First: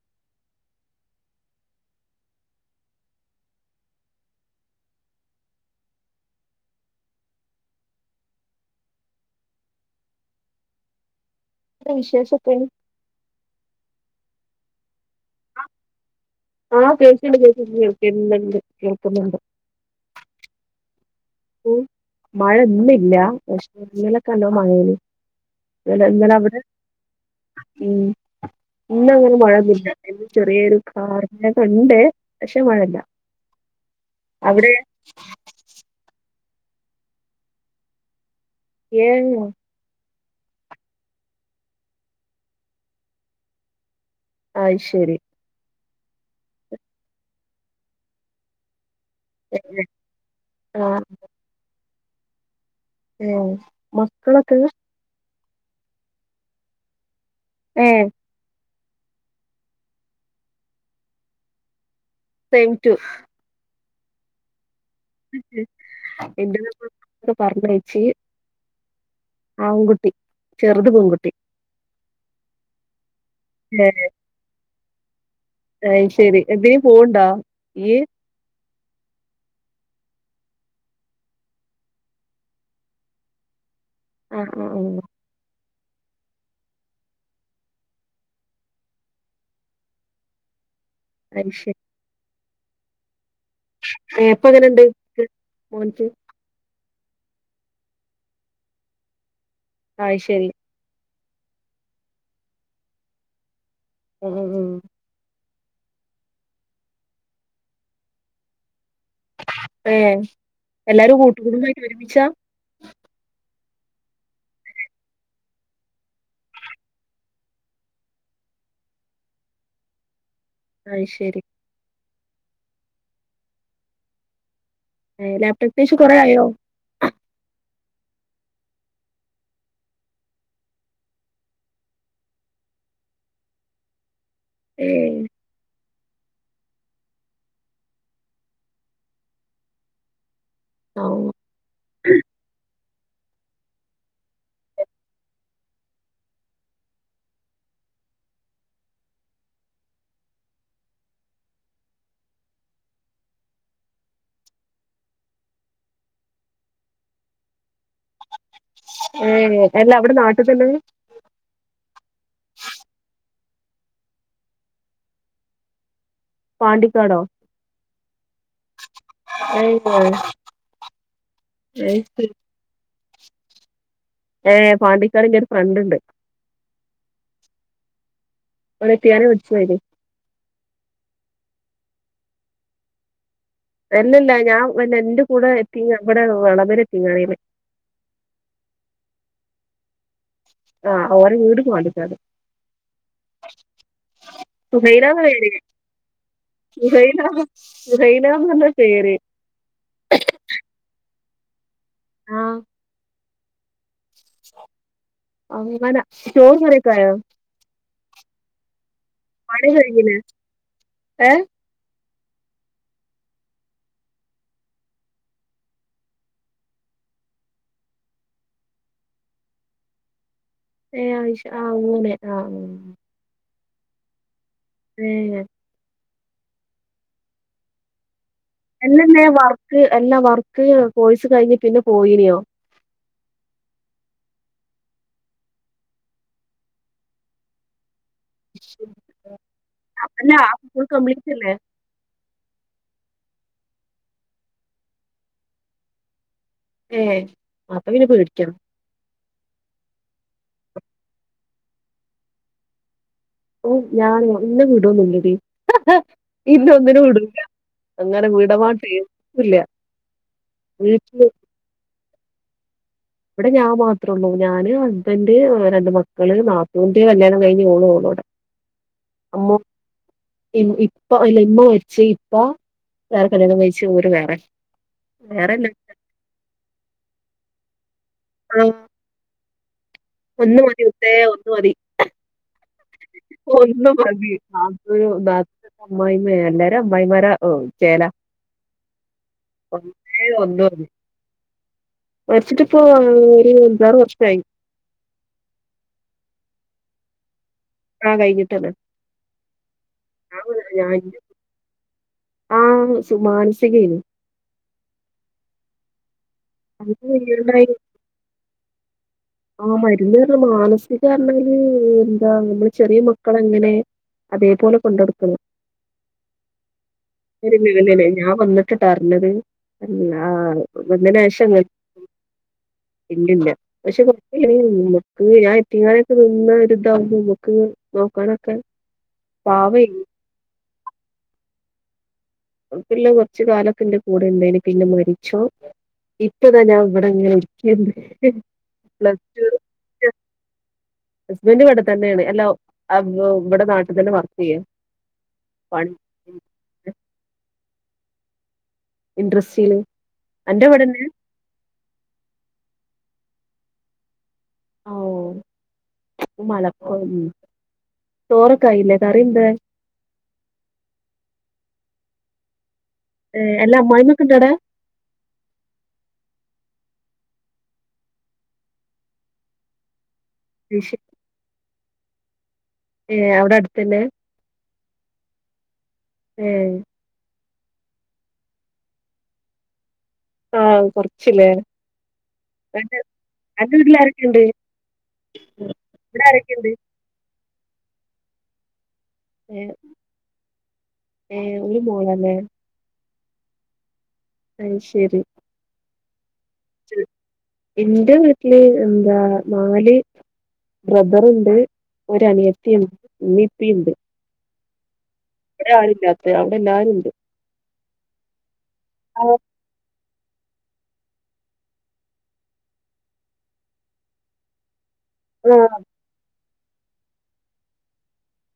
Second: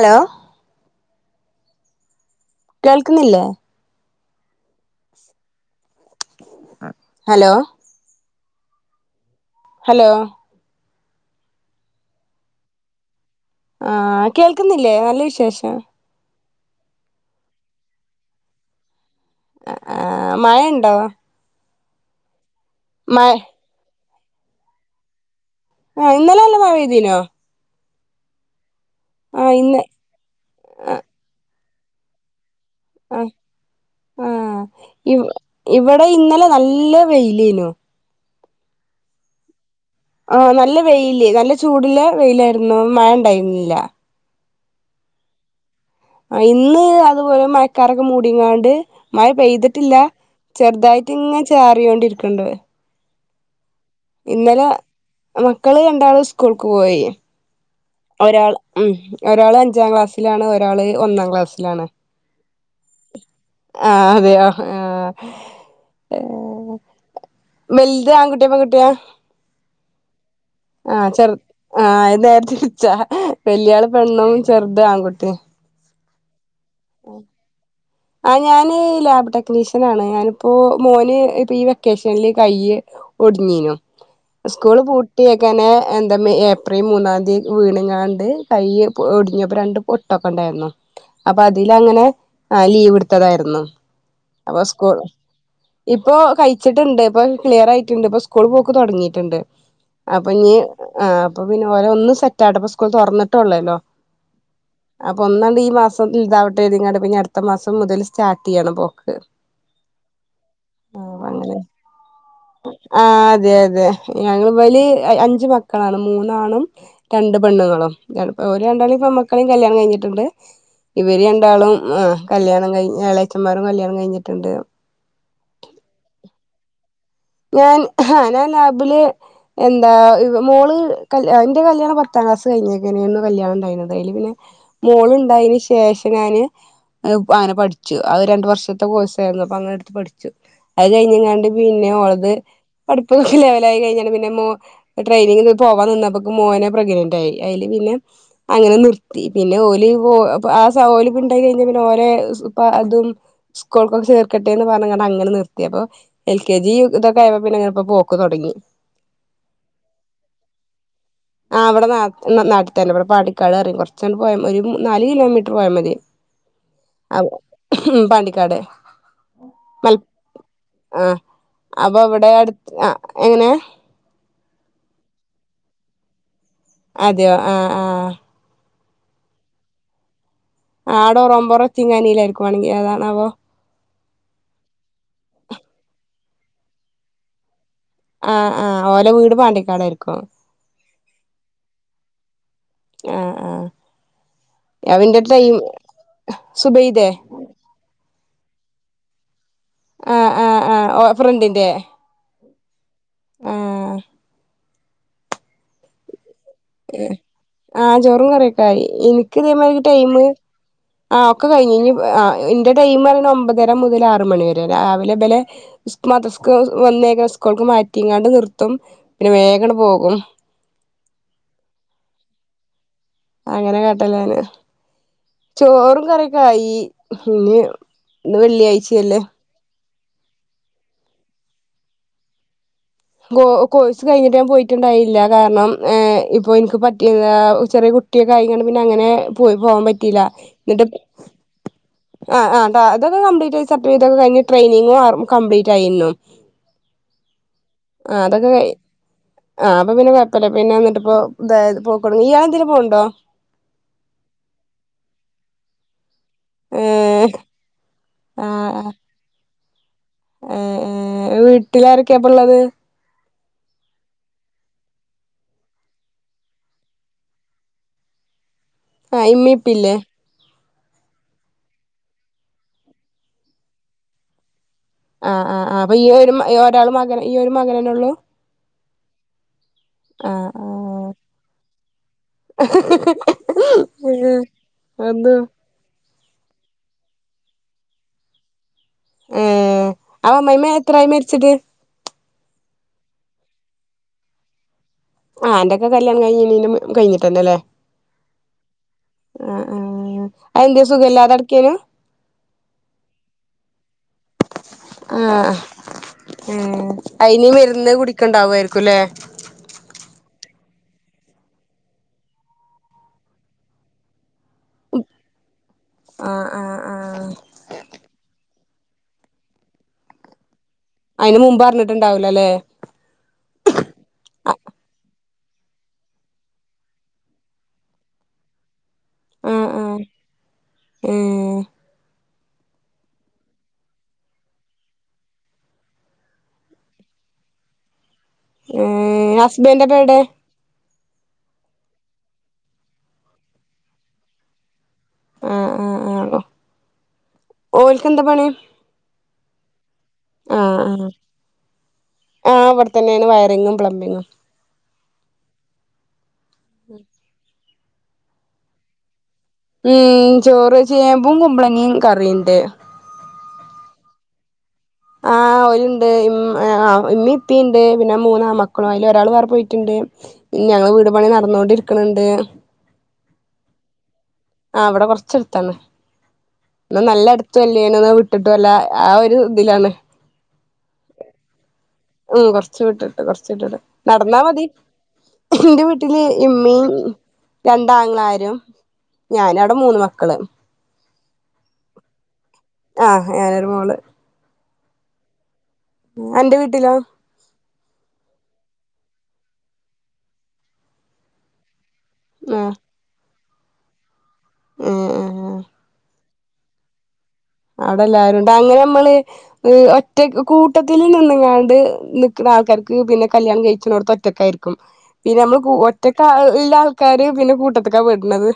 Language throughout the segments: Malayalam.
ഹലോ കേൾക്ന്നില്ലേ ഹലോ ഹലോ വിശേഷോക്കെ ആ കേൾക്കുന്നില്ലേ? നല്ല വിശേഷം. ആ കേക്ണ്ട്. [unintelligible] കേൾക്കുന്നുണ്ട് ആ മഴെണ്ടോ? ഉം മഴ ഇന്നില്ല പക്ഷെ ഇന്നലെ ക്കല്ലോം മഴേനി. ആ ഇന്നലെ നല്ല മഴ പെയ്തീനോ? ഉം ഇന്നങ്ങനെ മഴൊന്നൂല്ല. ഇന്ന് ചെറിയൊരു [unintelligible] ഇണ്ട്. പക്ഷെ മഴല്ല അ ആ. അവിടെ ഇവിടെ ഇന്നലെ നല്ല വെയിൽ ഏനു. ഏന്നോ? ആ നല്ല വെയിൽ. നല്ല ചൂടുള്ള വെയിൽ ആയ്രുന്നു. അപ്പ മഴ ഉണ്ടായിരുന്നില്ല. അഹ്ശരി. ഇന്ന് അതുപോലെ മഴക്കാർക്കെ മൂടിങ്ങാണ്ട് മഴ പെയ്തിട്ടില്ല. ആഹ് ചെറുതായിട്ട് ഇങ്ങനെ ചാറ്യോണ്ട് ര് ക്ക്ണ്ട്. ഏഹ് മക്കളൊക്കെ മക്കൾ രണ്ടാളും സ്കൂൾക്ക് പോയി ഏഹ് ഒരാൾ മ്മ് ഒരാൾ അഞ്ചാം ക്ലാസ്സിൽ ആണ്. ഒരാൾ ഒന്നാം ക്ലാസ്സിൽ ആണ്. Same too. ആഹ് അതിയോ ആ. എന്റെ മക്കളൊക്കെ പറഞ്ഞയച്ച് വൽത് ആൺകുട്ട്യോ പെൺകുട്ടിയോ? ആൺകുട്ടി ചെറുത് ആ ചെർ പെൺകുട്ടി ആ എ [unintelligible] ച്ചാ വല്യാള് പെണ്ണും, ചെർ ത് ആൺകുട്ടിം. അഹ്ശരി. ആ ഞാൻ ലാബ് ടെക്നീഷൻ ആണ് ഞാൻ ഇപ്പൊ മോൻ ഈ വെക്കേഷനിൽ കയ്യ് ഒടിഞ്ഞേനു ആഹ് സ്കൂൾ ആഹ് ആഹ് പൂട്ടിയെക്കാനേ എന്താ ഏപ്രിൽ മൂന്നാംതി വീണ്ക്കാണ്ട് കയ്യ് ഒടിഞ്ഞു അപ്പൊ രണ്ട് പൊട്ട് ഒക്കെ ഉണ്ടായിരുന്നു. അപ്പൊ അത് ശരി അതില്ലങ്ങനെ ലീവ് എടുത്തതായിരുന്നു. ന്നു ഏ ഇപ്പ അപ്പൊ എങ്ങനെണ്ട് സ്കൂൾ മോൻക്ക് ഇപ്പൊ കയിച്ചിട്ടുണ്ട്. ഇപ്പൊ ക്ലിയർ ആയിട്ടുണ്ട് ഇപ്പൊ സ്കൂൾ പോക്ക് തുടങ്ങീട്ടുണ്ട്. അയ് അപ്പൊ ശരി ഇനി ആ അപ്പൊ പിന്നെ ഓന് ഒന്ന് സെറ്റ് ആവട്ടെ ഇപ്പൊ സ്കൂൾ തുറന്നിട്ട് അല്ലെ ഒള്ളൂ [unintelligible] ഒന്ന് ഇതാവട്ടെ എന്ന് കരുതിക്കാണ്ട് ഇനി അടുത്ത മാസം മുതൽ സ്റ്റാർട്ട്‌ ചെയ്യണം എല്ലാരും ആഹ് അങ്ങനെ കൂട്ടുടുബായിട്ടൊരുമിച്ച ഞങ്ങള് വലീ അഞ്ച്മക്കളാണ് മൂന്നാണും രണ്ട്പെണ്ണുങ്ങളും ഓരരണ്ടാളുപ്പമക്കളെ കല്യാണംകഴിഞ്ഞിടൊണ്ട് അയ് ഇവര് ശരി രണ്ടാളും ആഹ് കല്യാണം കയ്ഞ് എളയച്ചന്മാരും കല്യാണം കഴിഞ്ഞിണ്ട്. [unintelligible] ഞാൻ [unintelligible] ഏ മോളിണ്ടായേന്ശേഷ ഞാന് അങ്ങനെ പഠിച്ചു ആരണ്ടർഷത്തെ കോഴ്സാര്ന്നു അപ്പങ്ങനെട്ത്ത് പഠിച്ചു. ആ അകഴിഞ്ഞിങ്കാണ്ട് പിന്നെ ഓള പഠിപ്പുനോക്കില കല്യാണംകഴിഞ്ഞപിന്നെ ട്രയിനിങിന്പോവാൻനിന്നപ്പെക്കും മോനെപ്രഗനറ്റായി അയില് പിന്നെ അങ്ങനെനിർത്തി പിന്നെ [unintelligible] പിന്നിപ്പിങ്ങനെ പോക്ക്തൊടങ്ങി. ഏഹ് അല ഇവ്ടെനാട്ടിതന്നേ ടെറങ്ങി കൊർചങ്ങട് പോയാമതി നാല്കിലോമീറ്റർ പോയമതി പാണ്ടിക്കാടോ ആഹ് ഉം പാന്തികാട് ഏ മല [unintelligible] അയ് അപൊവിടെ ശരി ആഹ് എങ്ങനെ ഏഹ് പാണ്ടികാടെന്റൊരു ഫ്രണ്ടണ്ട് അതെയൊ [unintelligible] അവിടെത്തിയാനൊ [unintelligible] ആടൊറോപൊറോം യെത്തീകാനേലാരിക്കുവേണങ്കി ഏതാണാവൊ അല്ലല്ല ഞാ എന്റെകൂടെയെത്തീ ഞങ്ങടെ വളകരയത്തീങ്കാനേല് ആഹ് ആഹ് ഓലവീട് പാണ്ടികാടായിരിക്കും. ആഹ് ഓൻവീട് പാണ്ടികാട് ആഹ് ആഹ് അവന്റെ ടൈം സുബൈദാനേര് സുബൈദേ സുബൈദ പേര് ആ ആ ആ ഓഫറിണ്ടില്ലെ ആ ആ അങ്ങന ചോറുങ്ങറിയൊക്കായൊ ആ ചോറും കറിയൊക്കായി കഴിഞ്ഞില്ലേ ഇനിക്കിതെമാരിടൈമ് ആ ഏ ഒക്കകഴിഞ്ഞ് ഇനി- ആ ന്റെടൈമ് പറയുമ്പോ ഒമ്പതരമുതലാറുമണിവരെ രാവിലെ വലെ സ് മദ്രസ്ന്ന് വന്ന് കയിഞ്ഞ സ്കൂൾക്ക് മാറ്റിങ്ങാണ്ട് നിർത്തും പിന്നെവേഗങ്ങട്ട് പോവും ഏ ആയ്ശ ആ അങ്ങനെ അ അ അങ്ങനെകാട്ടലാണ് ഏഹ് ചോറുംകറി- ക്കായി ഇനിം ഇന്ന് വെള്ള്യാഴ്ചയല്ലെ ക്ക് എല്ലാ വർക്ക് കോഴ്സ് കഴിഞ്ഞ് പിന്നെപോയിനോ കോ കോഴ്സ്കഴിഞ്ഞ് ഞാൻ പോയിട്ടിണ്ടായില്ല കാരണം മ് ഇപ്പൊനിക്ക് പറ്റി ചെറിയകുട്ടി- ട്ട്യോക്കെ ആയീങ്ങണ്ട് പിന്നങ്ങനെ പോവാൻപറ്റീല്ല അല്ല അപ്പൊ ഫുൾ ന്നിട്ട് കംപ്ലീറ്റല്ലേ? ആ ആ താ അതൊക്കെ കംപ്ലീറ്റ് ആയി സർട്ടിഫിക്കറ്റൊക്കെ കഴിഞ്ഞ് ട്രെയിനിങ്ങും കംപ്ലീറ്റ് ആയീന്നു ഏ ആ അതൊക്കെ കെയ് ആ അപ്പൊ പിന്നെ കൊയപ്പല്ല പിന്നെ ന്ന്ട്ട് പ്പൊ തായത് പോക്കണം ഇയാള് എന്തേലും പോണ്ണ്ടോ ഉ ഞാന് ഇന്നെ വിടൊന്നുല്ലെടി ഹ് ഹ് ഇന്നൊന്നിനും ഏഹ് വിടൂല അങ്ങനെ വിടമാട്ടെ ഇല്ല ആ വീട്ടില് ആ വീട്ടിലാരൊക്കെ അപ്പ് പ്പൊള്ളത്- ഇവ്ടെ ഞാമാത്രോള്ളു ഞാന് ഹസ്ബന്റ് വേറെ രണ്ടു മക്കള് നാത്തൂന്റെ കല്യാണം കയ്ഞ്ഞു ഓള് ഓളോടെ ആ ഇമ്മിപ്പില്ലേ ഇമ് ഇപ്പ ഇമ്മ മരിച്ചോയി ഇപ്പ വേറെ കല്യാണം കയ്ച്ച് ഓല് വേറെ ആ ആ വേറെല്ല ആ അപ്പൊ ഈ ഒരു ഒരാള് മകന് ഈ ഒരു മകനെന്നൊള്ളു ഉം ആഹ് ഒന്ന് മതി ആഹ് മുത്തേ ഒന്ന് മതി പ്പൊന്ന്മതി അന്ന് [unintelligible] ഏ എല്ലാരും അമ്മായിമ്മാരെ ചേല ഏ അപൊ മ്മായിമ്മ എത്രയായി മരിച്ചിട്ട് മരിച്ചിട്ടിപ്പോര് അഞ്ചാറ് വർഷായി ആ അന്റൊക്കെ കല്യാണം കയിഞ്ഞിണീന്റെ മുന്നേ കയ്ഞ്ഞ്ട്ടന്നെലേ ആ കഴിഞ്ഞിട്ടന്നെ അ ആ അതെന്തേ ഞാൻ സുഖല്ലാതെ കെടക്കേന്നു ആ സു മാനസികേനു ആ അ ഏ അത് അയ്ന് വയ്യാണ്ടായി മെരുന്ന് കുടിക്കണ്ടാർക്കും ലേ [unintelligible] മാനസികായ്ര്ന്നെങ്കിൽ ന്താ നമ്മള് ചെറിയ മക്കളെങ്ങനെ അതേ പോലെ കൊണ്ടടക്കണം. ആ ആ [unintelligible] ഞാ വന്ന് ക്ക ട്ടർഞ്ഞത്. [unintelligible] ഓൻ അയിന് വന്ന്നേഷം മുമ്പ് ഗൾ. അറിഞ്ഞിട്ടുണ്ടാവൂലല്ലേ ഇല്ലില്ല. പക്ഷേ [unintelligible] ഇല്ലേ. ഞാൻ യത്തീംകാനെക്ക നിന്ന് ഒര് താവുമ്പോ മ്മക്ക് നോക്കാനൊക്കെ ആ ആ പാവേ ഏ ട്ടില്ലാം കുറച്ചു കാലൊക്കെ ന്റെ കൂടെ ണ്ടായ്ന്ന് പിന്നെ മരിച്ചു ഇപ്പൊ താ ഞാവിടങ്ങനെ ഇരിക്ക്ണ്ട് ഏ ഹസ്ബന്റെപ്പ വെടെ ഹസ്ബന്റ് ഇവടെ തന്നെണ്‌ [unintelligible] വ്ടെ നാട്ടി തന്നെ വർക്ക്‌ ചെയ്യാണ് പണി ഉം എ ഓൽകെന്താ പണി ഡ്രെസിംഗ് ആ ആഹ് ആ ഇവടെ തന്നെണ് വയറിങ്ങും പ്ലബിങ്ങും ആ ഓ മഴ [unintelligible] ചോറൊക്കായില്ലേ ക മ് ചോറ് ചേമ്പും കുബ്ലങ്ങേം കറിണ്ട് ങേ അല്ല അമ്മായിമ്മെക്കെ ണ്ടൊ അടെ ങാഹ് ഓല്ണ്ട് ഇ ആ ഇമ്മീം ഇപ്പീണ്ട് പിന്നെ മൂന്ന് ആണ്മക്കളാ അയില് ഒരാള് വേറെ പോയിട്ട്ണ്ട് ഞങ്ങളെ വീട് പണി നടന്നോണ്ടിരി ക്ക്ണ് ണ്ട് ഏഹ് അവടെ അട്തെന്നേ ആ ഇവടെ കൊർച്ചട്ത്താണ്. ഏ ന്നാ നല്ലട് ത്തുല്ലേനും ന്നാ വിട്ട്ട്ടു അല്ല ആ ഒരു ഇതിലാണ്. ആ കൊറച്ചില്ലേ ഉം കൊർച്ച് അന്റെ വിട്ട്ട്ട് കൊർച്ച് അന്റെ വിട്ട്ട്ട് വീട്ടിൽ നടന്നാ ആരൊക്കെയുണ്ട് മതി ഇന്റെ വീട്ടിന്ന് ഇവിടെ ആരൊക്കെയുണ്ട് ഇമ്മീം രണ്ടാങ്ങളാരും ഞാനവടെ മൂന്ന് മക്കള് ഏഹ് ഒരു മോളാല്ലേ ആഹ് ഞാനൊരു മോള് അയ്ശെരി അന്റെ വീട്ടിലോ? ഇന്റെ വീട്ടില് എന്താ നാല് ബ്രദറ്ണ്ട് ഒരനിയത്തീം ഇമ്മീം പ്പീണ്ട് ആ ആ കൊറേ ആള്ണ്ടോ? ണ്ട് അവടെല്ലാരുണ്ട് അവടെല്ലാരു അങ്ങനെ ഇമ്മള് [unintelligible] ഒറ്റ് റ്റക് കൂട്ടത്തില് നിന്നങ്ങാണ്ട് നിക്കണ ആൾക്കാർക്ക്‌ പിന്നെ കല്യാണം കഴിക്കുന്നോടത്ത് ഒറ്റക്കായിരിക്കും പിന്നെ ആ നമ്മൾ കു ഒറ്റക്കാ ല്ലാൾക്കാര് പിന്നെ കൂട്ടത്തിക്കാ പെടുന്നത്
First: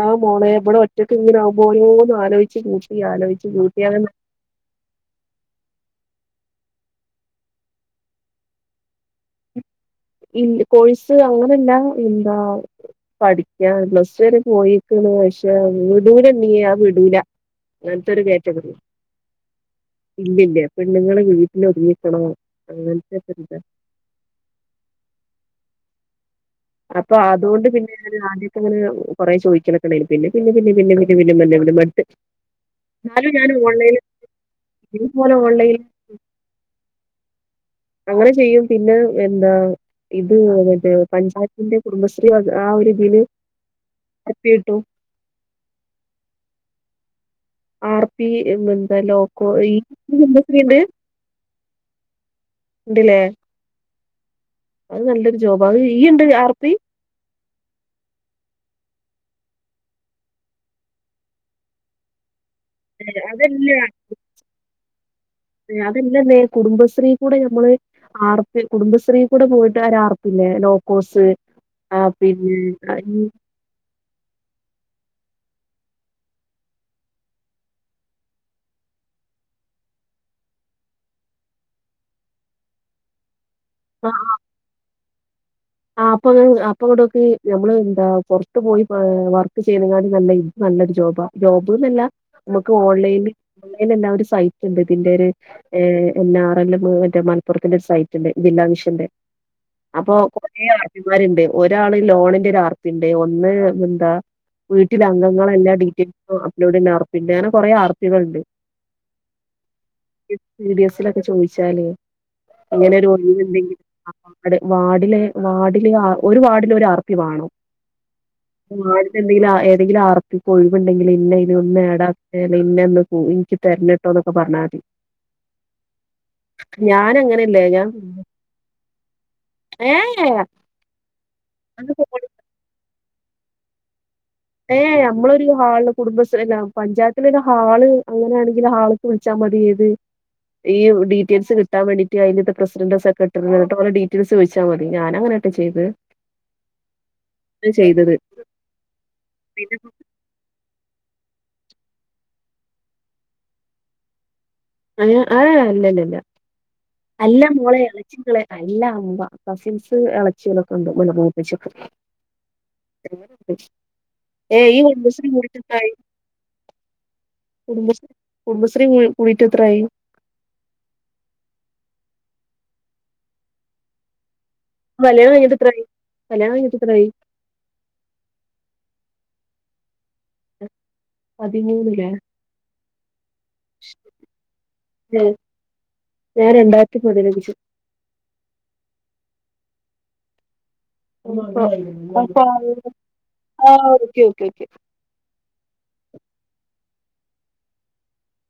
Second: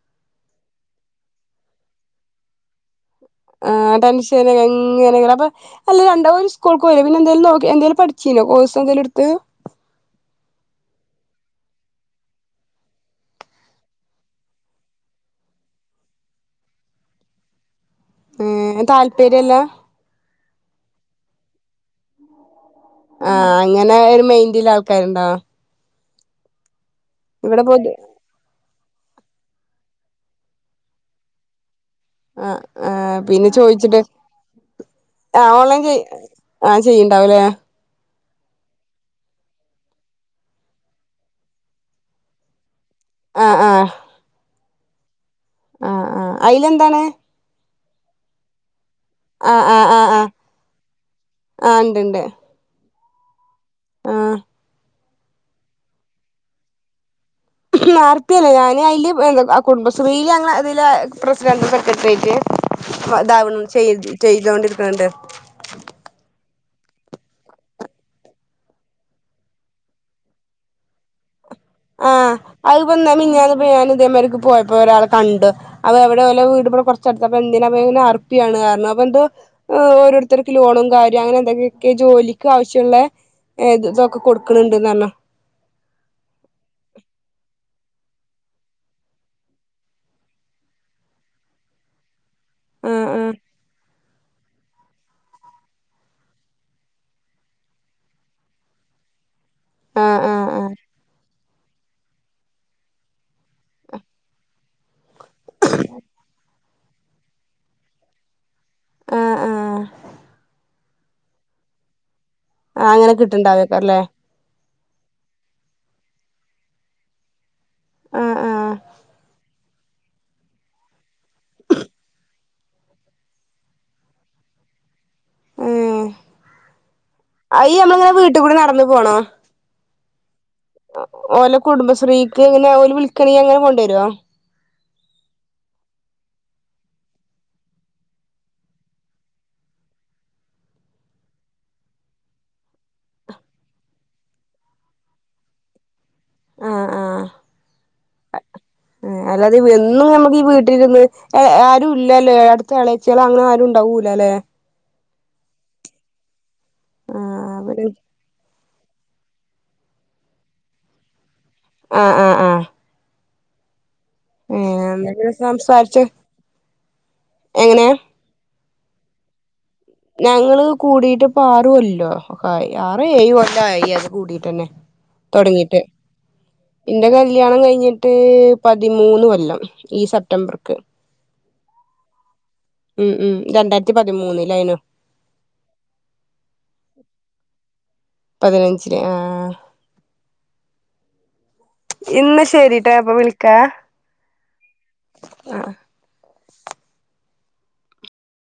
ആ മോളെ ഇവടെ ഒറ്റക്കിങ്ങനെ ആവുമ്പൊ ഓരോന്ന് അലോ ച്ച് ആ ടെൻഷൻ ഇങ്ങനെ എന്നുമിങ്ങനെ അപ്പൊ അല്ലേ [unintelligible] [unintelligible] പിന്നെന്തേലും നോക്കി എന്തേലും പഠിച്ചു കോഴ്സ് എന്തേലും എടുത്തോ ഇല്ല കോഴ്സ് അങ്ങനല്ല എന്താ പഠിക്കാ പ്ലസ് ടു വരെ പോയീക്കണ്‌ പഷേ [unintelligible] വിടൂല അങ്ങനത്തെ ഒരു കാറ്റഗറി ഏഹ് താല്പര്യല്ല ഇല്ലില്ല പെണ്ണുങ്ങള് വീട്ടി ലൊതുങ്ങി നിക്കണം ആ അങ്ങനെ ഒരു മൈൻഡിലാ [unintelligible] അപ്പം അതുകൊണ്ട് പിന്നെ ആദ്യം അങ്ങനെ കൊറെ ചോയിക്കലൊക്കെ ഉണ്ടായിന് പിന്നെ പിന്നെ പിന്നെ [unintelligible] ആ ആ എന്നാലും പിന്നെ ഞാൻ ഓൺലൈനിൽ ചോയ്ച്ചിട്ട് ഇതുപോലെ ആ ഓൺലൈൻ ഓൺലൈനിൽ ചെയ്യ് ആ ചെയ്യുന്നുണ്ടാവും അല്ലേ അങ്ങനെ ചെയ്യും പിന്നെ എന്താ ഇത് മറ്റേ പഞ്ചായത്തിന്റെ കുടുംബശ്രീ വക ആ ഒരു ഇതില് [unintelligible] ട്ടും അഹ് അയ്ലെന്താണ് ആ ർ പി എന്നത് ലൊ ആഹ് കോഴി ആഹ് ആഹ് ആഹ് പിന്നെന്തെക്കെണ്ട് ആഹ് ഇണ്ട്ണ്ട് ഇണ്ട് ലേ ആഹ് അത് നല്ലൊരു ജോബാ ഈ ഈയുണ്ടോ R P R P അല്ല ഞാന് അയ്ല് കുടുംബശ്രീല് അങ്ങളെതില് പ്രസിഡന്റും ‌, സെക്കട്ട്രിയയ്റ്റ് ഇതാവുണ് അതല്ല ചെയ്തോണ്ടിരിക്ക്ണ് ണ്ട് കുടുംബശ്രീക്കൂടെ നമ്മള് ആർ പി, കുടുംബശ്രീ ക്കൂടെ പോയിട്ട് ഒരാർ പില്ലേ ലൊ കോസ് ആ അത്പ്പം മിഞ്ഞാന്ന് ഞാന് തേമാരിക്ക് പോയപ്പൊരാളെ കണ്ടു അപെ എവിടെ ഓലെ വീട് ബ ടെ കൊർ ചട്ത് അപ്പെന്തിനാ ങ്ങനെ ആർപി ആണ് അറ്ഞ്ഞു അപ്പെന്തോ ഓരോര്ത്തര്ക്ക് ല്ല ഓണൊകാര്യാ അങ്ങനെ ന്തൊ [unintelligible] ഈ ജോലിക്കാവശ്യള്ളെ എഹ് ഇത് തൊക്കെ കൊടുക്ക്ണ് ണ്ട് ന്ന റ്ന്ന അപ്പങ്ങട്ടോക്ക് ഞമ്മള് ന്താ പൊർ ത്ത് പോയി പ വർക്ക് ചെയ്യ് ണ ക്കാട്ടി നല്ലത് ജോബാ ജോബ്ന്നല്ല മ്മക്ക് ആഹ് ഓൺലൈൻല് അയ്നെ സൈറ്റ്ണ്ട് തിന്റൊരു എന്നാ റെല്ല് പോലെ മറ്റേ മലപ്പുറത്തിന്റെ ഒരു സൈറ്റുണ്ട് ജില്ലാ മിഷന്റെ ആ ആ അ ആ ർ പി മാരുണ്ട് ഒരാള് ലോണ്ന്റൊ രാ ർപി ണ്ട് ഒന്ന് എന്താ വീടീലെ അംഗങ്ങളെ എല്ലാ ഡീറ്റെയിൽസും അപ്പ്‌ ലോഡ് ചെയ്യ് ണ ആർപി അങ്ങനെ കൊറേ ആർപികള്ണ്ട് ആഹ് ആഹ് ആഹ് ഈ സി ടി എസ് ലൊക്കെ ചോയ്ച്ചാല് ആ അങ്ങനെ കിട്ട്ണ്ടായിരിക്കുംല്ലേ വാഡില് വാടില് ഒരു വാർഡിൽ ഒരു ആ ർ പി വേണം ആഹ് ആഹ് മാർ ക്കെന്തെങ്കിലും ആയാൽ ഇതിൽ ആർ പി കൊയിവ്ണ്ടെങ്കില് ലെന്നെ ഒന്ന് ആഡ് ആക്ക് [unintelligible] ഇന്ക് തരണട്ടോന്നൊക്കെ പറഞ്ഞാമതി ഏ ഞാൻ അങ്ങനെയല്ലേ ഞാൻ അയ്നമ്മേടെ വീട്ടിക്കൂടെ നടന്നപോണോ? [unintelligible] ഒലെ അത് ഫോണ്- കുടുംബശ്രീക് എങ്ങനെ ഓര് വിളി ക്ക ങ്ങനെ കൊണ്ടിരോ [unintelligible] ഏ നമ്മളൊരു ഹാളില് കുടുംബശ്രീ പഞ്ചായത്തിൽ ഒരു ഹാൾ അങ്ങനെയാണെങ്കിൽ ഹാളിക്ക് വിളിച്ചാ മതി ഏത് ഈ ഡീറ്റെയിൽസ് കിട്ടാൻ വേണ്ടിട്ട് അയിന്റെ പ്രസിഡണ്ട്‌ സെക്രട്ടറി അവരോട് ഡീറ്റെയിൽസ് ചോദിച്ചാമതി. ഞാനങ്ങനെയാ ട്ടോ ചെയ്തേ ആഹ് ആഹ് ചെയ്തത് അല്ലാതെ പിന്നെ വെന്നും നമുക്ക് ഈ വീട്ടിലിരുന്നു ഏ ആരും ഇല്ലലെ അടുത്ത് ഇളയിച്ചി അങ്ങനെ ആരും ണ്ടാവൂലലെ ആ ല്ല ല്ല ല അല്ല മോളെ [unintelligible] നല്ല അമ്മ [unintelligible] ഇളച്ചിയെളും ആഹ് ആഹ് ആഹ് [unintelligible] [unintelligible] ഏ ഏഹ് നീ എന്നാ കുടുംബശ്രീയിൽ പിന്നെ കൂടിയിട്ട് എത്രയായി സംസാരിച്ച് എങ്ങനെ [unintelligible] റ്റ് ത്രയായി ഞങ്ങള് കൂടിട്ട് ആറുകൊല്ലേ ആറോ ഏയോ കൊല്ലായി അത് കൂടിറ്റന്നെ കല്യാണം കഴിഞ്ഞിട്ട് തൊടങ്ങീറ്റ്. എത്രായി കല്യാണം കഴിഞ്ഞിട്ട് എത്രായി ഇന്റെ കല്യാണം കഴിഞ്ഞിട്ട് പതിമൂന്ന് കൊല്ലം ഈ സെപ്തംബർക്ക് പതിമൂന്നില്ലേ ഉം ഉം രണ്ടായിരത്തി പതിമൂന്നിലായ്നു ഉം ഞാൻ രണ്ടായിരത്തി പതിനഞ്ചില് പതിനഞ്ചില് ആ ആ [unintelligible] ശരിട്ടാ അപ്പൊ വിളിക്കാ ആ ഓക്കേ ഓക്കേ ആഹ്